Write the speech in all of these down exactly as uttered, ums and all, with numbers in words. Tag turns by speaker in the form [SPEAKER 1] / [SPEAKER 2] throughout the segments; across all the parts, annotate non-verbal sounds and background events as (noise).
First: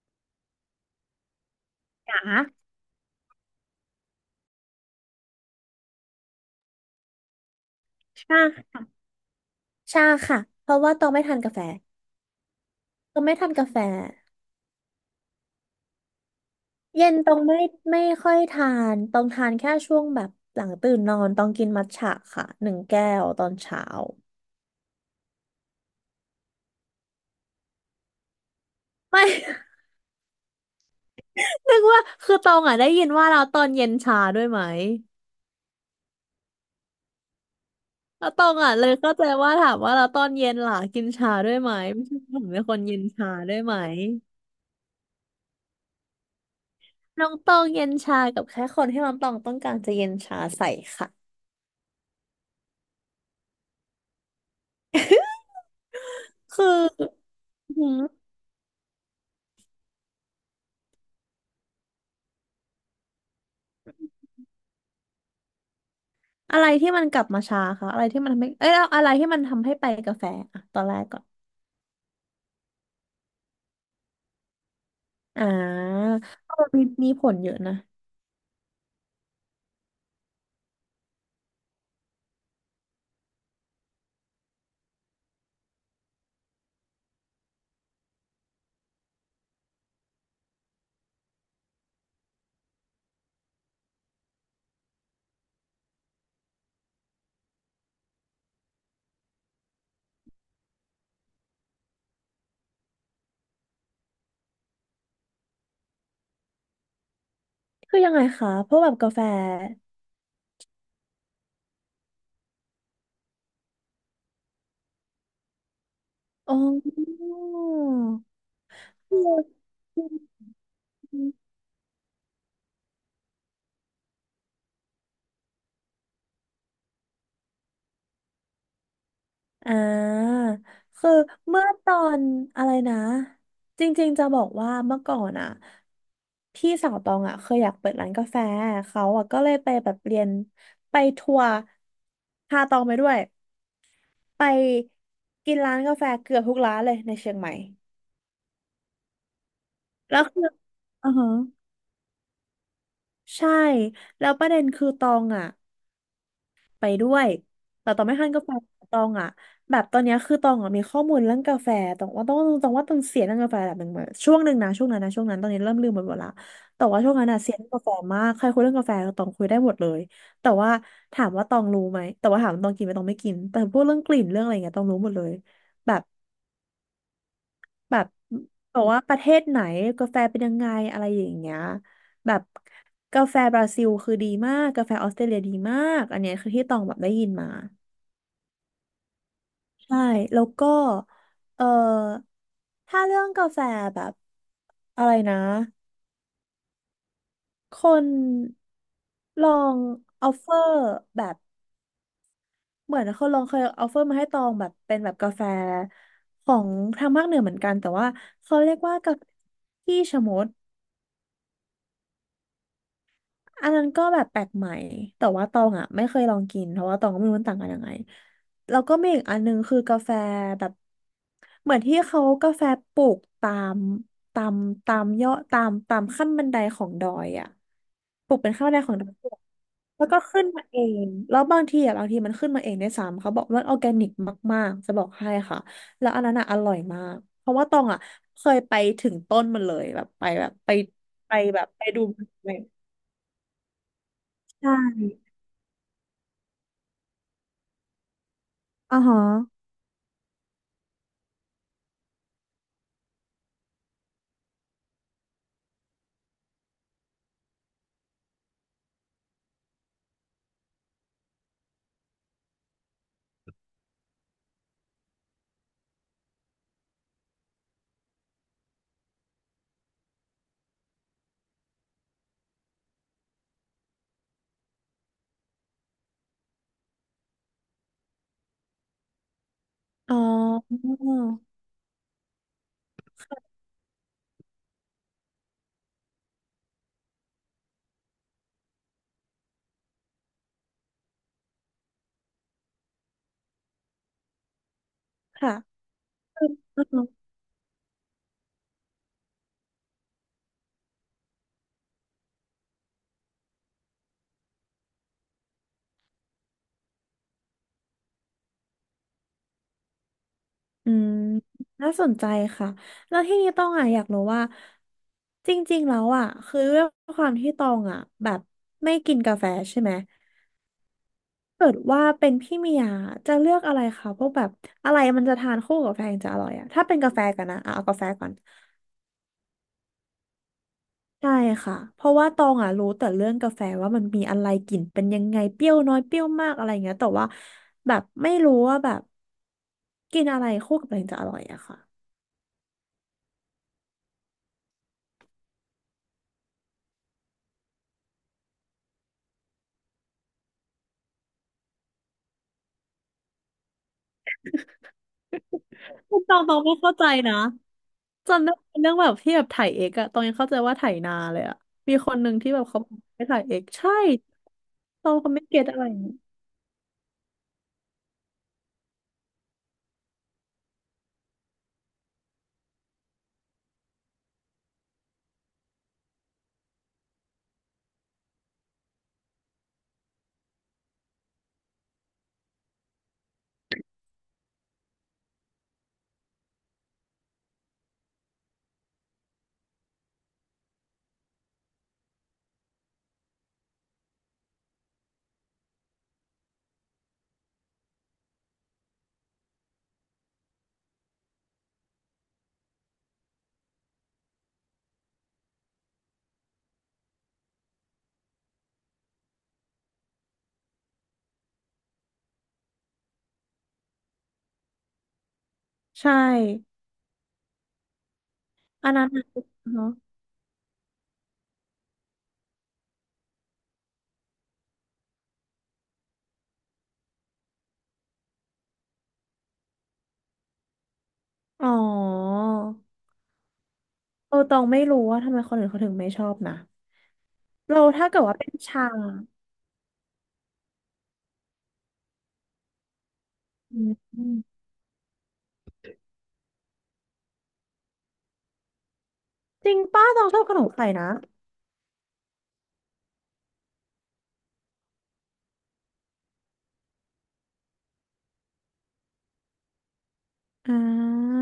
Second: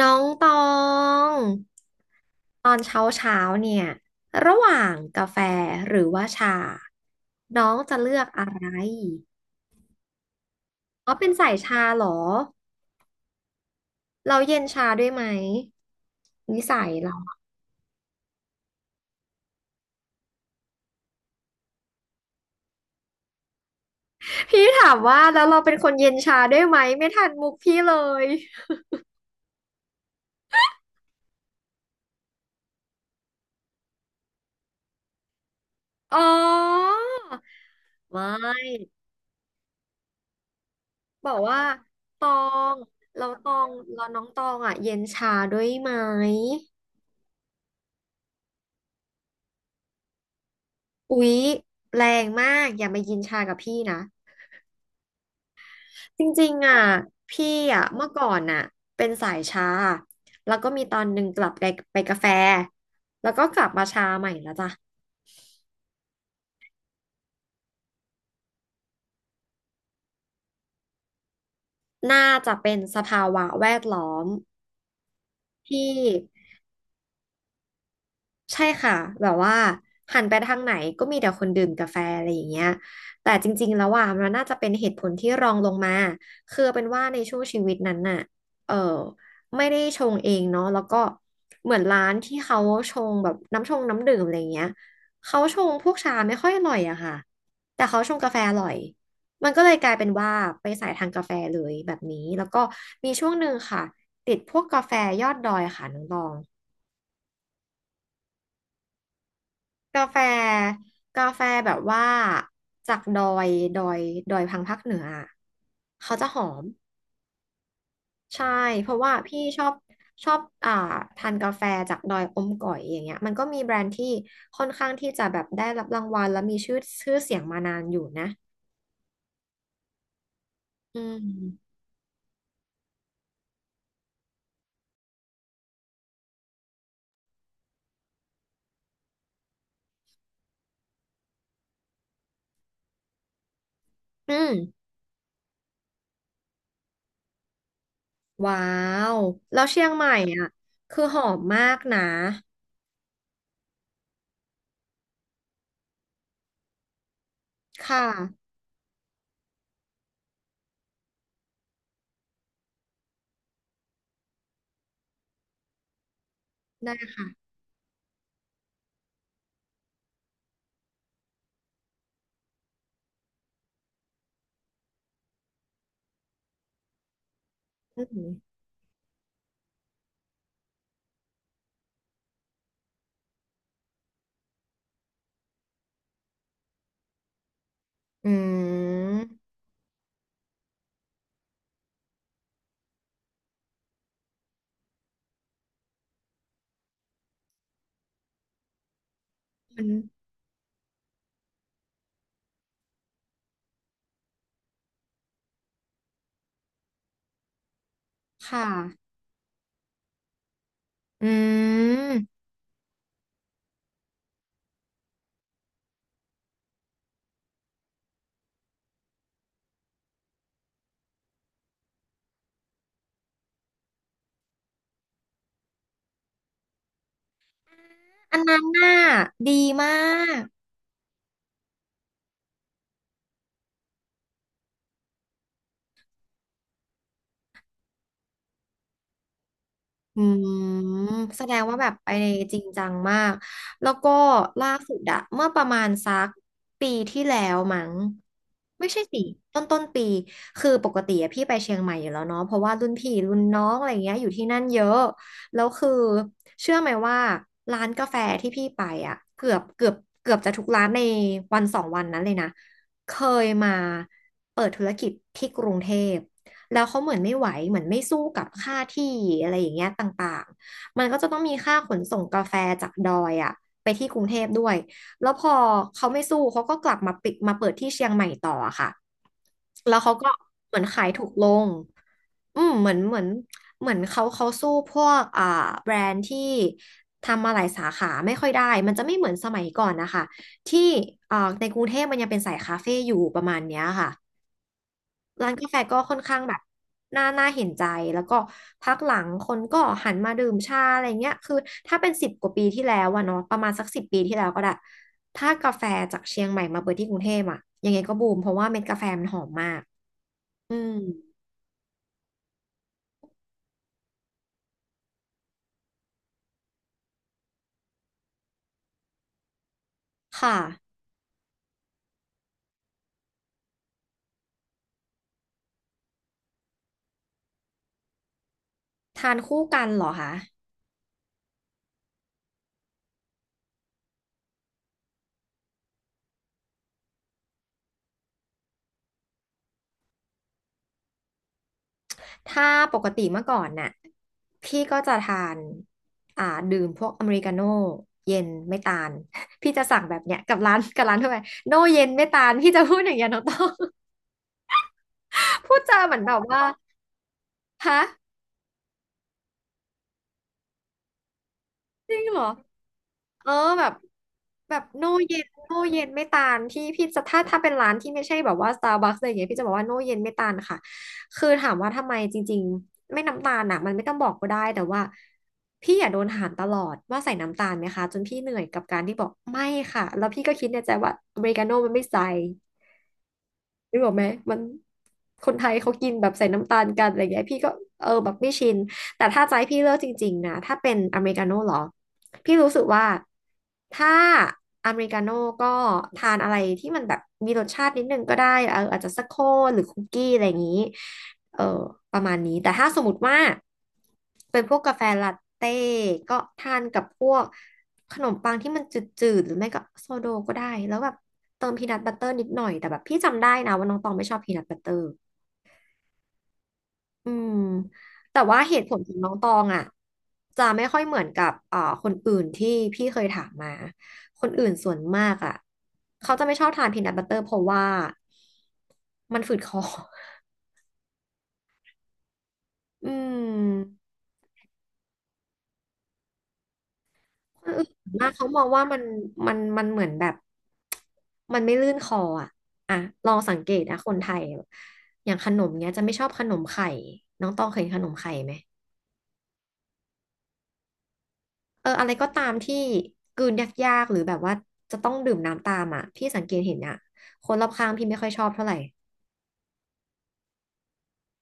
[SPEAKER 1] น้องตอง
[SPEAKER 2] อ่ะ
[SPEAKER 1] ตอนเช้าเช้าเนี่ยระหว่างกาแฟหรือว่าชาน้องจะเลือก
[SPEAKER 2] ชา
[SPEAKER 1] อะไร
[SPEAKER 2] ชาค่ะเพราะว่าตอ
[SPEAKER 1] อ๋
[SPEAKER 2] ง
[SPEAKER 1] อ
[SPEAKER 2] ไม่
[SPEAKER 1] เป็น
[SPEAKER 2] ทาน
[SPEAKER 1] สา
[SPEAKER 2] กา
[SPEAKER 1] ย
[SPEAKER 2] แฟ
[SPEAKER 1] ชาเหรอ
[SPEAKER 2] ตองไม่ทานกาแฟ
[SPEAKER 1] เราเย็นชาด้วยไหมนิสัย
[SPEAKER 2] เย็
[SPEAKER 1] เรา
[SPEAKER 2] นตองไม่ไม่ค่อยทานตองทานแค่ช่วงแบบหลังตื่นนอนตองกินมัทฉะค่ะหนึ่งแก้วตอนเช้า
[SPEAKER 1] พี่ถามว่าแล้วเราเป็นคนเย็นชาด้วยไหมไม่ทันมุกพี่เลย
[SPEAKER 2] ไม่ (laughs) นึกว่าคือตองอ่ะได้ยินว่าเราตอนเย็นชาด้วยไหม
[SPEAKER 1] อ๋อไม
[SPEAKER 2] แล้วตองอ่ะเล
[SPEAKER 1] ่
[SPEAKER 2] ยเข้าใจว่าถามว่าเราตอนเย็นล่ะกิน
[SPEAKER 1] บ
[SPEAKER 2] ชา
[SPEAKER 1] อก
[SPEAKER 2] ด้วย
[SPEAKER 1] ว่า
[SPEAKER 2] ไหมไม่ใช่
[SPEAKER 1] ตอ
[SPEAKER 2] ผมเป็นค
[SPEAKER 1] ง
[SPEAKER 2] นเย็น
[SPEAKER 1] เรา
[SPEAKER 2] ชา
[SPEAKER 1] ต
[SPEAKER 2] ด้
[SPEAKER 1] อ
[SPEAKER 2] วย
[SPEAKER 1] ง
[SPEAKER 2] ไหม
[SPEAKER 1] เราน้องตองอ่ะเย็นชาด้วยไหม
[SPEAKER 2] น้องตองเย็นชากับแค่คนที่น้องตองต้องการจะเย็นชาใส่ค่ะ
[SPEAKER 1] อุ๊ยแรงมากอย่ามายินชากับพี่นะ จริง
[SPEAKER 2] คือ
[SPEAKER 1] ๆอ่ะพี่อ่ะเมื่อก่อนอ่ะเป็นสายชาแล้วก็มีตอนหนึ่งกลับไปไปกาแฟแล้วก็กลับมาชาใหม่แล้วจ้ะ
[SPEAKER 2] อะไรที่มันกลับมาช้าคะอะไรที่มันทำให้เอ้ยเอาอะไรที่มันทำให้ไปกาแฟอะตอนแรกก่อน
[SPEAKER 1] น่าจะเป็นสภาวะแวดล้อม
[SPEAKER 2] อ่
[SPEAKER 1] ที่
[SPEAKER 2] าเออมีมีผลเยอะนะ
[SPEAKER 1] ใช่ค่ะแบบว่าหันไปทางไหนก็มีแต่คนดื่มกาแฟอะไรอย่างเงี้ยแต่จริงๆแล้วอ่ะมันน่าจะเป็นเหตุผลที่รองลงมาคือเป็นว่าในช่วงชีวิตนั้นน่ะเออไม่ได้ชงเองเนาะแล้วก็เหมือนร้านที่เขาชงแบบน้ำชงน้ำดื่มอะไรอย่างเงี้ยเขาชงพวกชาไม่ค่อยอร่อยอะค่ะแต่เขาชงกาแฟอร่อยมันก็เลยกลายเป็นว่าไปสายทางกาแฟเลยแบบนี้แล้วก็มีช่วงหนึ่งค่ะติดพวกกาแฟยอดดอยค่ะน้องตอง
[SPEAKER 2] คือยังไงคะเพราะแบบกาแฟ
[SPEAKER 1] กาแฟกาแฟแบบว่าจากดอยดอยดอยพังภาคเหนืออะเขาจะหอ
[SPEAKER 2] อ๋อ
[SPEAKER 1] มใช่เพราะว่าพี่ชอบชอบอ่าทานกาแฟ
[SPEAKER 2] (laughs)
[SPEAKER 1] จากดอยอมก๋อยอย่างเงี้ยมันก็มีแบรนด์ที่ค่อนข้างที่จะแบบได้รับรางวัลและมีชื่อชื่อเสียงมานานอยู่นะ
[SPEAKER 2] อ่า
[SPEAKER 1] อื
[SPEAKER 2] คือเมื่อ
[SPEAKER 1] ม
[SPEAKER 2] ตอนอะไรนะจริงๆจะบอกว่าเมื่อก่อนอะพี่สาวตองอะเคยอยากเปิดร้านกาแฟเขาอะก็เลยไปแบบเรียนไปทัวร์พาตองไปด้วย
[SPEAKER 1] อื
[SPEAKER 2] ไ
[SPEAKER 1] ม
[SPEAKER 2] ปกินร้านกาแฟเกือบทุกร้านเลยในเชียงใหม่
[SPEAKER 1] ว้าวแล้วเชียงใหม่
[SPEAKER 2] แล้วคือ
[SPEAKER 1] อ่ะคือ
[SPEAKER 2] อือ
[SPEAKER 1] หอ
[SPEAKER 2] ฮะ
[SPEAKER 1] มมากนะ
[SPEAKER 2] ใช่แล้วประเด็นคือตองอ่ะไปด้วยแต่ต
[SPEAKER 1] ค่ะ
[SPEAKER 2] องไม่ทานกาแฟตองอ่ะแบบตอนเนี้ยคือตองอ่ะมีข้อมูลเรื่องกาแฟตองว่าต้องตองว่าตองเสียเรื่องกาแฟแบบหนึ่งเหมือนช่วงหนึ่งนะช่วงนั้นนะช่วงนั้นตอนนี้เริ่มลืมหมดหมดละแต่ว่าช่
[SPEAKER 1] ได้
[SPEAKER 2] วงนั้นอ่ะเสียเรื่องกาแฟมากใครคุยเรื่องกาแฟตองคุยได้หมดเลยแต่ว่าถามว่าตองรู้ไหมแต่ว่าถามว่าตองกินไหมตองไม่กินแต่พวกเรื่องกลิ่นเรื่องอะไรเงี้ยตองรู้หมดเลยแบบ แบ
[SPEAKER 1] อื
[SPEAKER 2] บ
[SPEAKER 1] ม
[SPEAKER 2] บอกว่าประเทศไหนกาแฟเป็นยังไงอะไรอย่างเงี้ยแบบกาแฟบราซิลคือดีมากกาแฟออสเตรเลียดีมากอันเนี้ยคือที่ตองแบบได้ยินมา
[SPEAKER 1] อืม
[SPEAKER 2] ใช่แล้วก็เออถ้าเรื่องกาแฟแบบอะไรนะคนลอง
[SPEAKER 1] มัน
[SPEAKER 2] ออฟเฟอร์แบบเหมือนคนลองเคยออฟเฟอร์มาให้ตองแบบเป็นแบบกาแฟของทางภาคเหนือเหมือนกันแต่ว่าเขา
[SPEAKER 1] ค่ะ
[SPEAKER 2] เรียกว่ากาแฟขี้ชะมด
[SPEAKER 1] อืม
[SPEAKER 2] อันนั้นก็แบบแปลกใหม่แต่ว่าตองอ่ะไม่เคยลองกินเพราะว่าตองก็ไม่รู้มันต่างกันยังไงแล้วก็มีอีกอันนึงคือกาแฟแบบเหมือนที่เขากาแฟปลูกตามตามตามยอดตามตามขั้นบันไดของดอยอ่ะปลู
[SPEAKER 1] อั
[SPEAKER 2] ก
[SPEAKER 1] น
[SPEAKER 2] เป็น
[SPEAKER 1] นั้
[SPEAKER 2] ขั้
[SPEAKER 1] น
[SPEAKER 2] นบันไดขอ
[SPEAKER 1] น่ะ
[SPEAKER 2] งดอย
[SPEAKER 1] ดีมา
[SPEAKER 2] แล้วก็ขึ้
[SPEAKER 1] ก
[SPEAKER 2] นมาเองแล้วบางทีอ่ะบางทีมันขึ้นมาเองได้วยซ้ำเขาบอกว่าออร์แกนิกมากๆจะบอกให้ค่ะแล้วอันนั้นอ่ะอร่อยมากเพราะว่าตองอ่ะเคยไปถึงต้นมันเลยแบบ
[SPEAKER 1] อื
[SPEAKER 2] ไปแบ
[SPEAKER 1] ม
[SPEAKER 2] บไปไป
[SPEAKER 1] แสด
[SPEAKER 2] แบ
[SPEAKER 1] ง
[SPEAKER 2] บ
[SPEAKER 1] ว่า
[SPEAKER 2] ไป
[SPEAKER 1] แบบ
[SPEAKER 2] ดู
[SPEAKER 1] ไป
[SPEAKER 2] มันเล
[SPEAKER 1] จ
[SPEAKER 2] ย
[SPEAKER 1] ริงจังมากแล้วก็ล่า
[SPEAKER 2] ใช่
[SPEAKER 1] สุดอะเมื่อประมาณสักปีที่แล้วมั้งไม่
[SPEAKER 2] อ๋อ
[SPEAKER 1] ใช่
[SPEAKER 2] ฮะ
[SPEAKER 1] สิต้นต้นปีคือปกติอะพี่ไปเชียงใหม่อยู่แล้วเนาะเพราะว่ารุ่นพี่รุ่นน้องอะไรเงี้ยอยู่ที่นั่นเยอะแล้วคือเชื่อไหมว่าร้านกาแฟที่พี่ไปอะเกือบเกือบเกือบจะทุกร้านในวันสองวันนั้นเลยนะเคยมาเปิดธุรกิจที่กรุงเทพ แล้วเขาเหมือนไม่ไหวเหมือนไม่สู้กับค่าที่อะไรอย่างเงี้ยต่างๆมันก็จะต้องมีค่าขนส่งกาแฟจากดอยอะไปที่กรุงเทพด้วยแล้วพอเขาไม่สู้เขาก็กลับมาปิดมาเปิดที่เชียงใหม่ต่ออะค่ะแล้ว
[SPEAKER 2] อ๋
[SPEAKER 1] เขาก็เหมือ
[SPEAKER 2] อ
[SPEAKER 1] นขายถูกลงอืมเหมือนเหมือนเหมือนเขาเขาสู้พวกอ่าแบรนด์ที่ทำมาหลายสาขาไม่ค่อยได้มันจะไม่เหมือนสมัยก่อนนะคะที่อ่าในกรุงเทพมันยังเป็นสายคาเฟ่อยู่ประมาณเนี้ยค่ะ ร้า
[SPEAKER 2] ค่ะ
[SPEAKER 1] นกาแฟก็ค่อนข้า
[SPEAKER 2] อื
[SPEAKER 1] ง
[SPEAKER 2] ม
[SPEAKER 1] แบบ
[SPEAKER 2] อืม
[SPEAKER 1] น่าน่าเห็นใจแล้วก็พักหลังคนก็หันมาดื่มชาอะไรเงี้ยคือถ้าเป็นสิบกว่าปีที่แล้วอะเนาะประมาณสักสิบปีที่แล้วก็ได้ถ้ากาแฟจากเชียงใหม่มาเปิดที่กรุงเทพอะยังไงก็บูมเพราะว่าเม็ดกาแฟมันหอมมากอื
[SPEAKER 2] อื
[SPEAKER 1] ม
[SPEAKER 2] มน่าสนใจค่ะ แล้วที่นี้ต้องอ่ะอยากรู้ว่า จริงๆ แล้วอ่ะคือเรื่องความที่ตองอ่ะแบบไม่กินกาแฟใช่ไหม
[SPEAKER 1] ค่ะ
[SPEAKER 2] เกิดว่าเป็นพี่เมียจะเลือกอะไรคะพวกแบบอะไรมันจะทานคู่กับกาแฟจะอร่อยอ่ะถ้าเป็นกาแฟกันนะอ่ะเอากาแฟก่อน
[SPEAKER 1] ทานคู่กันเหรอคะ
[SPEAKER 2] ใช่ค่ะเพราะว่าตองอ่ะรู้แต่เรื่องกาแฟว่ามันมีอะไรกลิ่นเป็นยังไงเปรี้ยวน้อยเปรี้ยวมากอะไรเงี้ยแต่ว่าแบบไม่รู้ว่าแบบกินอะไรคู่กับอะไรถึงจะอร่อยอะค่ะ
[SPEAKER 1] ถ้าปกติเมื่อก่อนน่ะพี่ก็จะทานอ่าดื่มพวกอเมริกาโน่เย็นไม่ตาล (laughs) พี่จะสั่งแบบเนี้ยกับร้านกับร้านทั่วไปโน่เย็นไม่ตาลพี่จะพูดอย่างเงี้ยน้องต้อง (laughs) พูดจา
[SPEAKER 2] (laughs)
[SPEAKER 1] เหมื
[SPEAKER 2] คุ
[SPEAKER 1] อน
[SPEAKER 2] ณต
[SPEAKER 1] แบ
[SPEAKER 2] อ
[SPEAKER 1] บ
[SPEAKER 2] งตอ
[SPEAKER 1] ว่า
[SPEAKER 2] งไม่เข้าใจนะ
[SPEAKER 1] ฮะ
[SPEAKER 2] จำได้เป็นเรื่องแบบที่แบบถ่ายเอกอะตองยังเข้าใจว่าถ่ายนาเลยอะมีค
[SPEAKER 1] จ
[SPEAKER 2] น
[SPEAKER 1] ริ
[SPEAKER 2] ห
[SPEAKER 1] ง
[SPEAKER 2] นึ่ง
[SPEAKER 1] เหรอ
[SPEAKER 2] ที่แบบเขาไปถ่าย
[SPEAKER 1] เออ
[SPEAKER 2] เอก
[SPEAKER 1] แบ
[SPEAKER 2] ใช่
[SPEAKER 1] บแบบโน
[SPEAKER 2] ตองเขา
[SPEAKER 1] เย็
[SPEAKER 2] ไม่
[SPEAKER 1] น
[SPEAKER 2] เก็ต
[SPEAKER 1] โน
[SPEAKER 2] อะไรอย่า
[SPEAKER 1] เย็
[SPEAKER 2] ง
[SPEAKER 1] น
[SPEAKER 2] งี้
[SPEAKER 1] ไม่ตาลพี่พี่จะถ้าถ้าเป็นร้านที่ไม่ใช่แบบว่า Starbucks อะไรอย่างเงี้ยพี่จะบอกว่าโนเย็นไม่ตาลค่ะคือถามว่าทำไมจริงๆไม่น้ำตาลอ่ะมันไม่ต้องบอกก็ได้แต่ว่าพี่อย่าโดนถามตลอดว่าใส่น้ำตาลไหมคะจนพี่เหนื่อยกับการที่บอกไม่ค่ะแล้วพี่ก็คิดในใจว่าอเมริกาโน่มันไม่ใส่ นึกออกไหมมันคนไทยเขากินแบบใส่น้ำตาลกันอะไรเงี้ยพี่ก็เออแบบไม่ชินแต่ถ้าใจะให้พี่เลือกจริงๆนะถ้าเป็นอเมริกาโน่เหรอพี่รู้สึกว่าถ้าอเมริกาโน่ก็ทานอะไรที่มันแบบมีรสชาตินิดนึงก็ได้เอออาจจะสกโคกหรือคุกกี้อะไรอย่างนี้ เออประมาณนี้แต่ถ้าสมมติว่าเป็นพวกกาแฟลาเต้ก็ทานกับพวกขนมปังที่มันจืดๆหรือไม่ก็โซโดก็ได้แล้วแบบเติมพีนัทบัตเตอร์นิดหน่อยแต่แบบพี่จำได้นะว่าน้องตองไม่ชอบพีนัทบัตเตอร์
[SPEAKER 2] ใช่
[SPEAKER 1] อืมแต่ว่าเหตุ
[SPEAKER 2] อั
[SPEAKER 1] ผ
[SPEAKER 2] น
[SPEAKER 1] ล
[SPEAKER 2] นั้
[SPEAKER 1] ข
[SPEAKER 2] น
[SPEAKER 1] อง
[SPEAKER 2] อะ
[SPEAKER 1] น้องตองอ่ะ
[SPEAKER 2] เนาะ
[SPEAKER 1] จะไม่ค่อยเหมือนกับเอ่อคนอื่นที่พี่เคยถามมาคนอื่นส่วนมากอ่ะเขาจะไม่ชอบทานพีนัทบัตเตอร์เพราะว่ามันฝืดคอ (laughs)
[SPEAKER 2] อ๋อ
[SPEAKER 1] อืม
[SPEAKER 2] เออตองไม่รู้ว่าทำไมคนอื่นเขาถึงไม่ชอบนะ
[SPEAKER 1] คน
[SPEAKER 2] เรา
[SPEAKER 1] อื่น
[SPEAKER 2] ถ้าเกิด
[SPEAKER 1] มาก
[SPEAKER 2] ว่า
[SPEAKER 1] เขา
[SPEAKER 2] เป็น
[SPEAKER 1] มองว่า
[SPEAKER 2] ชา
[SPEAKER 1] มันมันมันเหมือนแบบมันไม่ลื่นคออ่ะอ่ะลองสังเก
[SPEAKER 2] อื
[SPEAKER 1] ตนะคนไทย
[SPEAKER 2] ม
[SPEAKER 1] อย่างขนมเนี้ยจะไม่ชอบขนมไข่น้องต้องเคยเห็นขนมไข่ไหม
[SPEAKER 2] จริงป้าต้องชอบขนมไข่นะ
[SPEAKER 1] เอออะไรก็ตามที่กลืนยากๆหรือแบบว่าจะต้องดื่มน้ำตามอ่ะพี่สังเกตเห็นอ่ะคนรอบข้างพี่ไม่ค่อยชอบเท่าไหร่
[SPEAKER 2] อ่า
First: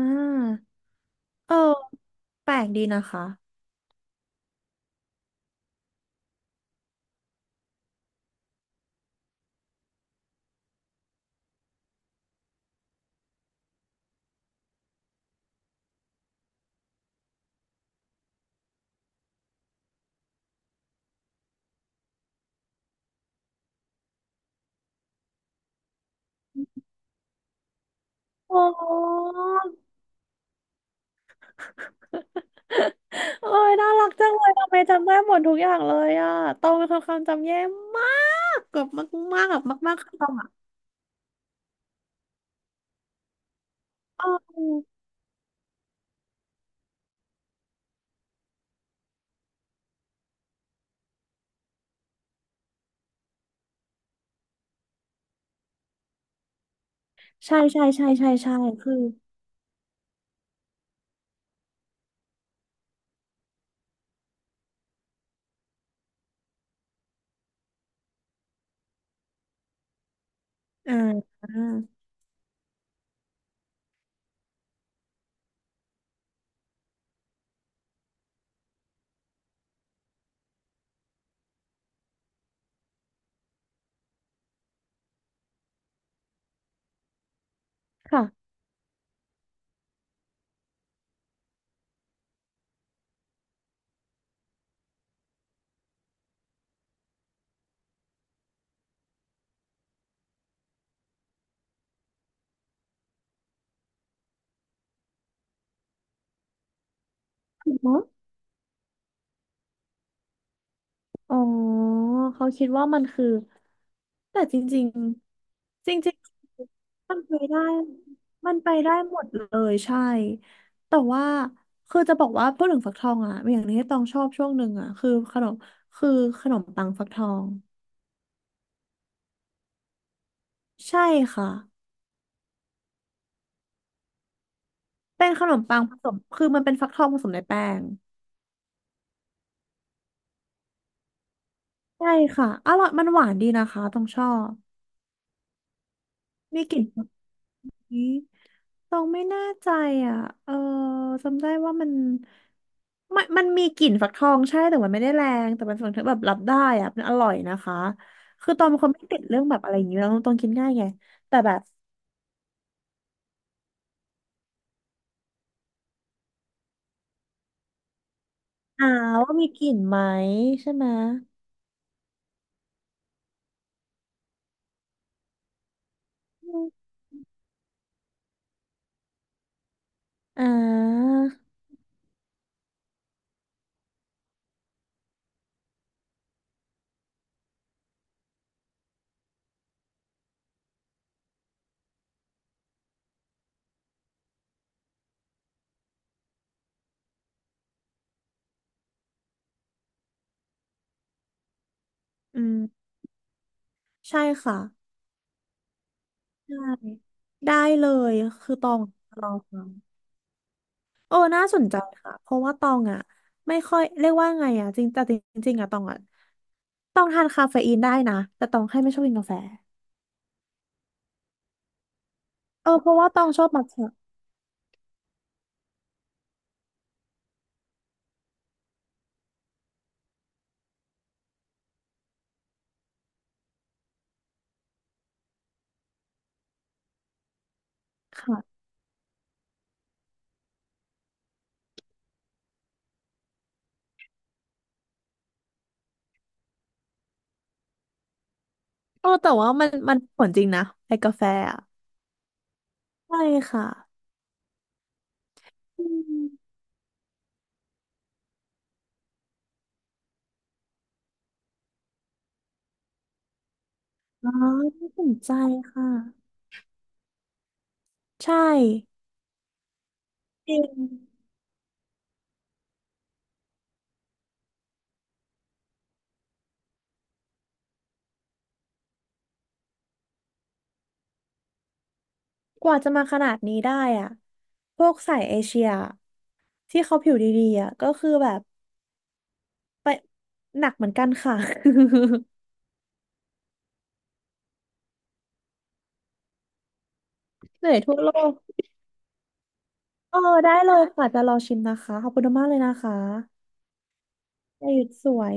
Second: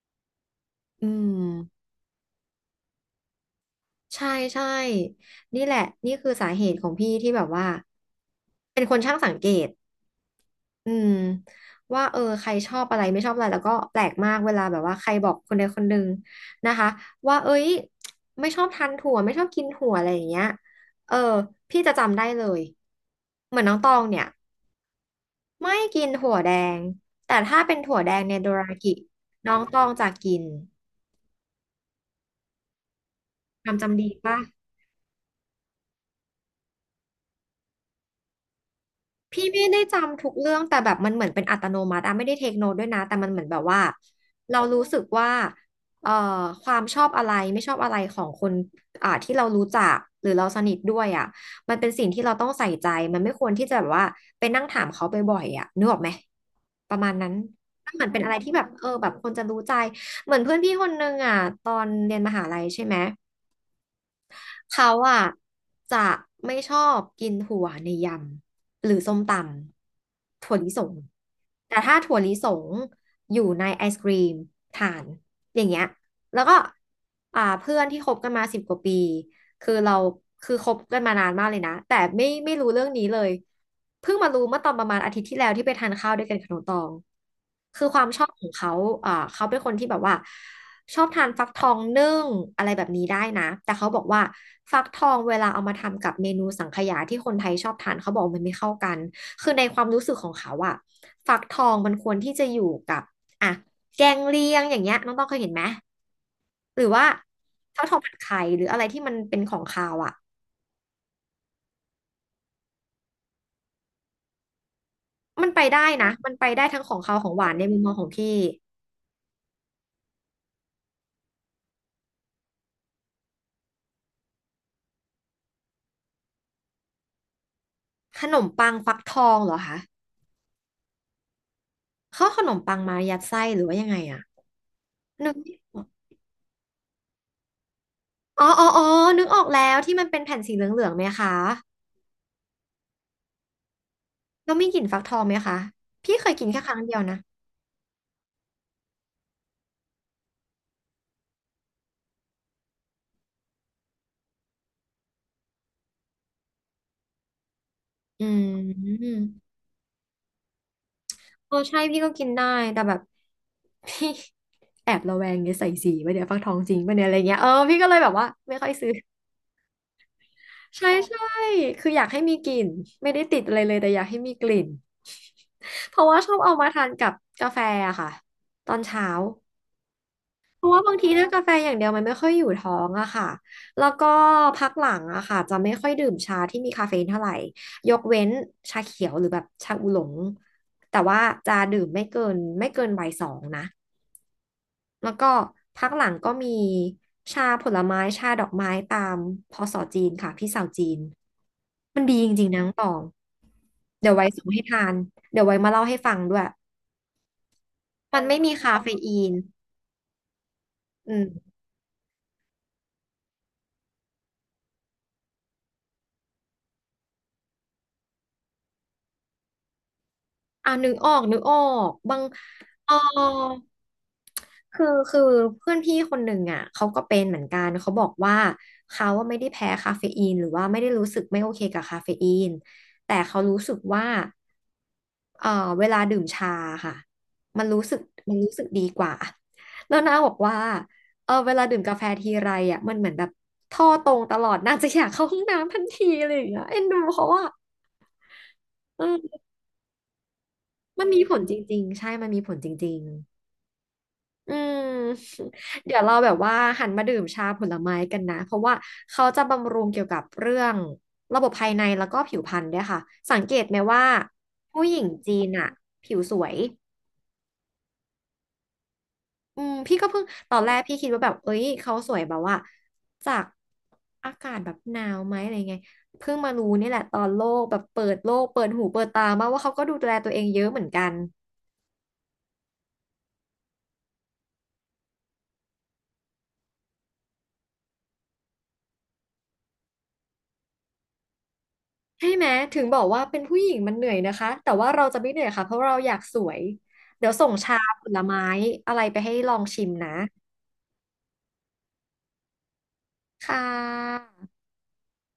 [SPEAKER 1] อื
[SPEAKER 2] เออ
[SPEAKER 1] ม
[SPEAKER 2] แปลกดีนะคะ
[SPEAKER 1] ใช่ใช่นี่แหละนี่คือสาเหตุของพี่ที่แบบว่าเป็นคนช่างสังเกต อืมว่าเออใครชอบอะไรไม่ชอบอะไรแล้วก็แปลกมากเวลาแบบว่าใครบอกคนใดคนหนึ่งนะคะว่าเอ้ยไม่ชอบทานถั่วไม่ชอบกินถั่วอะไรอย่างเงี้ยเออพี่จะจำได้เลยเหมือนน้องตองเนี่ยไม่กินถั่วแดงแต่ถ้าเป็นถั่วแดงในโด
[SPEAKER 2] โอ้
[SPEAKER 1] รากิ
[SPEAKER 2] (laughs)
[SPEAKER 1] น้องตองจะกิน
[SPEAKER 2] เอ้ย
[SPEAKER 1] จำ
[SPEAKER 2] น่า
[SPEAKER 1] จำ
[SPEAKER 2] รั
[SPEAKER 1] ดี
[SPEAKER 2] กจัง
[SPEAKER 1] ป่ะ
[SPEAKER 2] เลยทำไมจำได้หมดทุกอย่างเลยอ่ะตองเป็นคนความจำแย่มากกับมากมา
[SPEAKER 1] พี่
[SPEAKER 2] กกับ
[SPEAKER 1] ไม่
[SPEAKER 2] มา
[SPEAKER 1] ได้
[SPEAKER 2] กมาก
[SPEAKER 1] จำ
[SPEAKER 2] ๆต้
[SPEAKER 1] ทุ
[SPEAKER 2] อ
[SPEAKER 1] ก
[SPEAKER 2] งอ่ะ
[SPEAKER 1] เรื่องแต่แบบมันเหมือนเป็นอัตโนมัติอะไม่ได้เทคโนตด้วยนะแต่มันเหมือนแบบว่า
[SPEAKER 2] เอ
[SPEAKER 1] เรารู้
[SPEAKER 2] อ
[SPEAKER 1] สึกว่าเอ่อความชอบอะไรไม่ชอบอะไรของคนอ่าที่เรารู้จักหรือเราสนิทด้วยอะมันเป็นสิ่งที่เราต้องใส่ใจมันไม่ควรที่จะแบบว่าไปนั่งถามเขาไปบ่อยๆอะนึกออกไหมประมาณนั้น
[SPEAKER 2] ใช่ใช่
[SPEAKER 1] มันเหมื
[SPEAKER 2] ใช่
[SPEAKER 1] อนเป็น
[SPEAKER 2] ใช่
[SPEAKER 1] อะไรที่
[SPEAKER 2] ใช่
[SPEAKER 1] แบบเออ
[SPEAKER 2] คือ
[SPEAKER 1] แบบคนจะรู้ใจเหมือนเพื่อนพี่คนนึงอะตอนเรียนมหาลัยใช่ไหม เขาอ่ะจะไม่ชอบกินถั่วในยำหรือส้มตำถั่วลิสง
[SPEAKER 2] อ่า
[SPEAKER 1] แต่ถ้าถั่วลิสงอยู่ในไอศกรีมทานอย่างเงี้ยแล้วก็อ่าเพื่อนที่คบกันมาสิบกว่าปี คือเราคือคบกันมานานมากเลยนะแต่ไม่ไม่รู้เรื่องนี้เลยเพิ่งมารู้เมื่อตอนประมาณอาทิตย์ที่แล้วที่ไปทานข้าวด้วยกันขนมตองคือความช
[SPEAKER 2] ค่ะ
[SPEAKER 1] อบของเขาอ่าเขาเป็นคนที่แบบว่าชอบทานฟักทองนึ่งอะไรแบบนี้ได้นะแต่เขาบอกว่าฟักทองเวลาเอามาทำกับเมนูสังขยาที่คนไทยชอบทานเขาบอกมันไม่เข้ากันคือในความรู้สึกของเขาอะฟักทองมันควรที่จะอยู่กับอ่ะ แกงเลียงอย่างเงี้ยน้องต้องเคยเห็นไหมหรือว่าข้าวทองผัดไข่หรืออะไรที่มันเป็นของคาวอ่ะ
[SPEAKER 2] อ๋อเขาคิดว่ามันคือแต่จริง
[SPEAKER 1] มันไปได้
[SPEAKER 2] ๆจ
[SPEAKER 1] นะ
[SPEAKER 2] ริง
[SPEAKER 1] มันไปได้ทั้งของ
[SPEAKER 2] ๆมั
[SPEAKER 1] คาว
[SPEAKER 2] น
[SPEAKER 1] ของ
[SPEAKER 2] ไป
[SPEAKER 1] หวาน
[SPEAKER 2] ได้
[SPEAKER 1] ในมุมมองของพี่
[SPEAKER 2] มันไปได้หมดเลยใช่แต่ว่าคือจะบอกว่าพูดถึงฟักทองอะอย่างหนึงที่ต้องชอบช่วงหนึ่งอะคือขนมคือขนมปังฟักทอง
[SPEAKER 1] ขนมปังฟักทองเหรอคะ
[SPEAKER 2] ใช่ค่ะ
[SPEAKER 1] เขาเอาขนมปังมายัดไส้หรือว่ายังไงอ่ะ
[SPEAKER 2] เป็
[SPEAKER 1] นึ
[SPEAKER 2] น
[SPEAKER 1] ก
[SPEAKER 2] ขน
[SPEAKER 1] ไม่
[SPEAKER 2] ม
[SPEAKER 1] อ
[SPEAKER 2] ปั
[SPEAKER 1] อ
[SPEAKER 2] ง
[SPEAKER 1] ก
[SPEAKER 2] ผสมคือมันเป็นฟักทองผสมในแป้ง
[SPEAKER 1] อ๋ออ๋ออ๋อนึกออกแล้วที่มันเป็นแผ่นสีเหลืองๆไหมคะ
[SPEAKER 2] ใช่ค่ะอร่อยมันหวานดีนะคะต้องชอบ
[SPEAKER 1] แล้วมีกลิ่นฟักทองไหมคะพี่เคยกินแค่
[SPEAKER 2] มี
[SPEAKER 1] ค
[SPEAKER 2] ก
[SPEAKER 1] รั้
[SPEAKER 2] ลิ่
[SPEAKER 1] ง
[SPEAKER 2] น
[SPEAKER 1] เดียวนะ
[SPEAKER 2] (laughs) ต้องไม่แน่ใจอ่ะเออจำได้ว่ามันมันมันมีกลิ่นฟักทองใช่แต่มันไม่ได้แรง แต่มันฟังถึงแบบรับได้อ่ะมันอร่อยนะคะ
[SPEAKER 1] อื
[SPEAKER 2] คือตองเป็นคนไม่ติดเรื่
[SPEAKER 1] ม
[SPEAKER 2] องแบบอะไรอย่างนี้ยแล้วตองกินง่ายไง แต่
[SPEAKER 1] เอ
[SPEAKER 2] แบ
[SPEAKER 1] อ
[SPEAKER 2] บ
[SPEAKER 1] ใช่พี่ก็กินได้แต่แบบ (laughs) พี่แอบระแวงเนี่ยใส่สีไปเนี่ยวฟักทองจริงปะเนี่ยอะไรเงี้ยเออพี่ก็เลยแบบว่าไม่ค่อย
[SPEAKER 2] อ่า
[SPEAKER 1] ซื้อ
[SPEAKER 2] ว่ามีกลิ่นไหมใช่ไหม
[SPEAKER 1] ใช่ใช่คืออยากให้มีกลิ่นไม่ได้ติดอะไรเลยแต่อยากให้มีกลิ่น (laughs) เพราะว่าชอบ
[SPEAKER 2] อื
[SPEAKER 1] เอามา
[SPEAKER 2] ม
[SPEAKER 1] ทานกับกาแฟอะค่ะตอนเช้า
[SPEAKER 2] อ่
[SPEAKER 1] เพราะว่าบางที
[SPEAKER 2] า
[SPEAKER 1] ถ้ากาแฟอย่างเดียวมันไม่ค่อยอยู่ท้องอะค่ะแล้วก็พักหลังอะค่ะจะไม่ค่อยดื่มชาที่มีคาเฟอีนเท่าไหร่ยกเว้นชาเขียวหรือแบบชาอูหลงแต่ว่าจะดื่มไม่เกินไม่เกินบ่ายสองนะ แล้วก็พักหลังก็มีชาผลไม้ชาดอกไม้ตามพศจีนค่ะพี่สาวจีนมันดีจ
[SPEAKER 2] อื
[SPEAKER 1] ริงๆ
[SPEAKER 2] ม
[SPEAKER 1] นะน้องตองเดี๋ยว
[SPEAKER 2] ใช่
[SPEAKER 1] ไว้ส่ง
[SPEAKER 2] ค่ะ
[SPEAKER 1] ให้ทานเดี๋ยวไว้มาเล่าให้ฟังด้วย
[SPEAKER 2] ใช่ได้เลย
[SPEAKER 1] มันไม่มี
[SPEAKER 2] คือตอ
[SPEAKER 1] คา
[SPEAKER 2] ง
[SPEAKER 1] เฟอี
[SPEAKER 2] ลอ
[SPEAKER 1] น
[SPEAKER 2] งฟัง เออ
[SPEAKER 1] อืม
[SPEAKER 2] น่าสนใจค่ะเพราะว่าตองอ่ะไม่ค่อยเรียกว่าไงอ่ะจริงแต่จริงๆอ่ะตองอ่ะตองทานคาเฟอีนได้นะแต่ตองแค่ไม่ชอบกินกาแฟ
[SPEAKER 1] อ่านึกออกนึกออกบาง
[SPEAKER 2] เออเพ
[SPEAKER 1] อ๋อ
[SPEAKER 2] ราะว่าตองชอบมัทฉะ
[SPEAKER 1] คือคือเพื่อนพี่คนหนึ่งอ่ะเขาก็เป็นเหมือนกันเขาบอกว่าเขาว่าไม่ได้แพ้คาเฟอีนหรือว่าไม่ได้รู้สึกไม่โอเคกับคาเฟอีนแต่เขารู้สึกว่าเอ่อเวลาดื่มชาค่ะมันรู้สึกมันรู้
[SPEAKER 2] ค่ะ
[SPEAKER 1] สึกดีกว่าแล้วน้าบอกว่าเออเวลาดื่มกาแฟทีไรอ่ะมันเหมือนแบบท่อตรงตลอดน่าจะอยากเข้าห้องน้ำทันทีเลยอย่างเงี้ยเอ็นดูเขาอ่ะเออ
[SPEAKER 2] เออแต่
[SPEAKER 1] ม
[SPEAKER 2] ว่ามันมันผลจริงนะไอ้
[SPEAKER 1] มัน
[SPEAKER 2] กา
[SPEAKER 1] มี
[SPEAKER 2] แฟ
[SPEAKER 1] ผลจ
[SPEAKER 2] อ่ะ
[SPEAKER 1] ริงๆใช่มันมีผลจริง
[SPEAKER 2] ใช่ค่ะ
[SPEAKER 1] อืม
[SPEAKER 2] อื
[SPEAKER 1] (laughs) เดี๋ยวเราแบบว่า
[SPEAKER 2] ม
[SPEAKER 1] หันมาดื่มชาผลไม้กันนะเพราะว่าเขาจะบำรุงเกี่ยวกับเรื่องระบบภายในแล้วก็ผิวพรรณด้วยค่ะสังเกตไหมว่า
[SPEAKER 2] อ๋อ
[SPEAKER 1] ผู้
[SPEAKER 2] น่า
[SPEAKER 1] ห
[SPEAKER 2] ส
[SPEAKER 1] ญิง
[SPEAKER 2] นใจ
[SPEAKER 1] จีนอะ
[SPEAKER 2] ค่ะ
[SPEAKER 1] ผิวสวย
[SPEAKER 2] ใช่
[SPEAKER 1] อืมพี่ก็เพิ่ง
[SPEAKER 2] จ
[SPEAKER 1] ต
[SPEAKER 2] ริ
[SPEAKER 1] อน
[SPEAKER 2] ง
[SPEAKER 1] แรกพี่คิดว่าแบบเอ้ยเขาสวยแบบว่าจากอากาศแบบหนาวไหมอะไรไงเพิ่งมารู้นี่แหละตอนโลกแบบเปิดโลกเปิดหูเปิดตามาว่าเขาก็ดูแลตัวเองเยอะเหมือนกัน
[SPEAKER 2] กว่าจะมาขนาดนี้ได้อ่ะพวกสายเอเชียที่เขาผิวดีๆอ่ะก็คือแบบไปหนักเหมือนกันค่ะ
[SPEAKER 1] ใช่ไหมถึงบอกว่าเป็นผู้หญิงมันเหนื่อยนะคะแต่ว่าเราจะไม่เหนื่อยค่ะเพราะเราอยากสวยเดี๋ยวส่
[SPEAKER 2] (laughs)
[SPEAKER 1] ง
[SPEAKER 2] เหนื่
[SPEAKER 1] ชา
[SPEAKER 2] อยทั่ว
[SPEAKER 1] ผ
[SPEAKER 2] โล
[SPEAKER 1] ล
[SPEAKER 2] ก
[SPEAKER 1] ไม้อะไรไปให้ลองชิมนะ
[SPEAKER 2] เออได้เลยค่ะจะรอชิมนะคะขอบคุณมากเลยนะคะ
[SPEAKER 1] ค่ะ
[SPEAKER 2] ได้หยุดสวย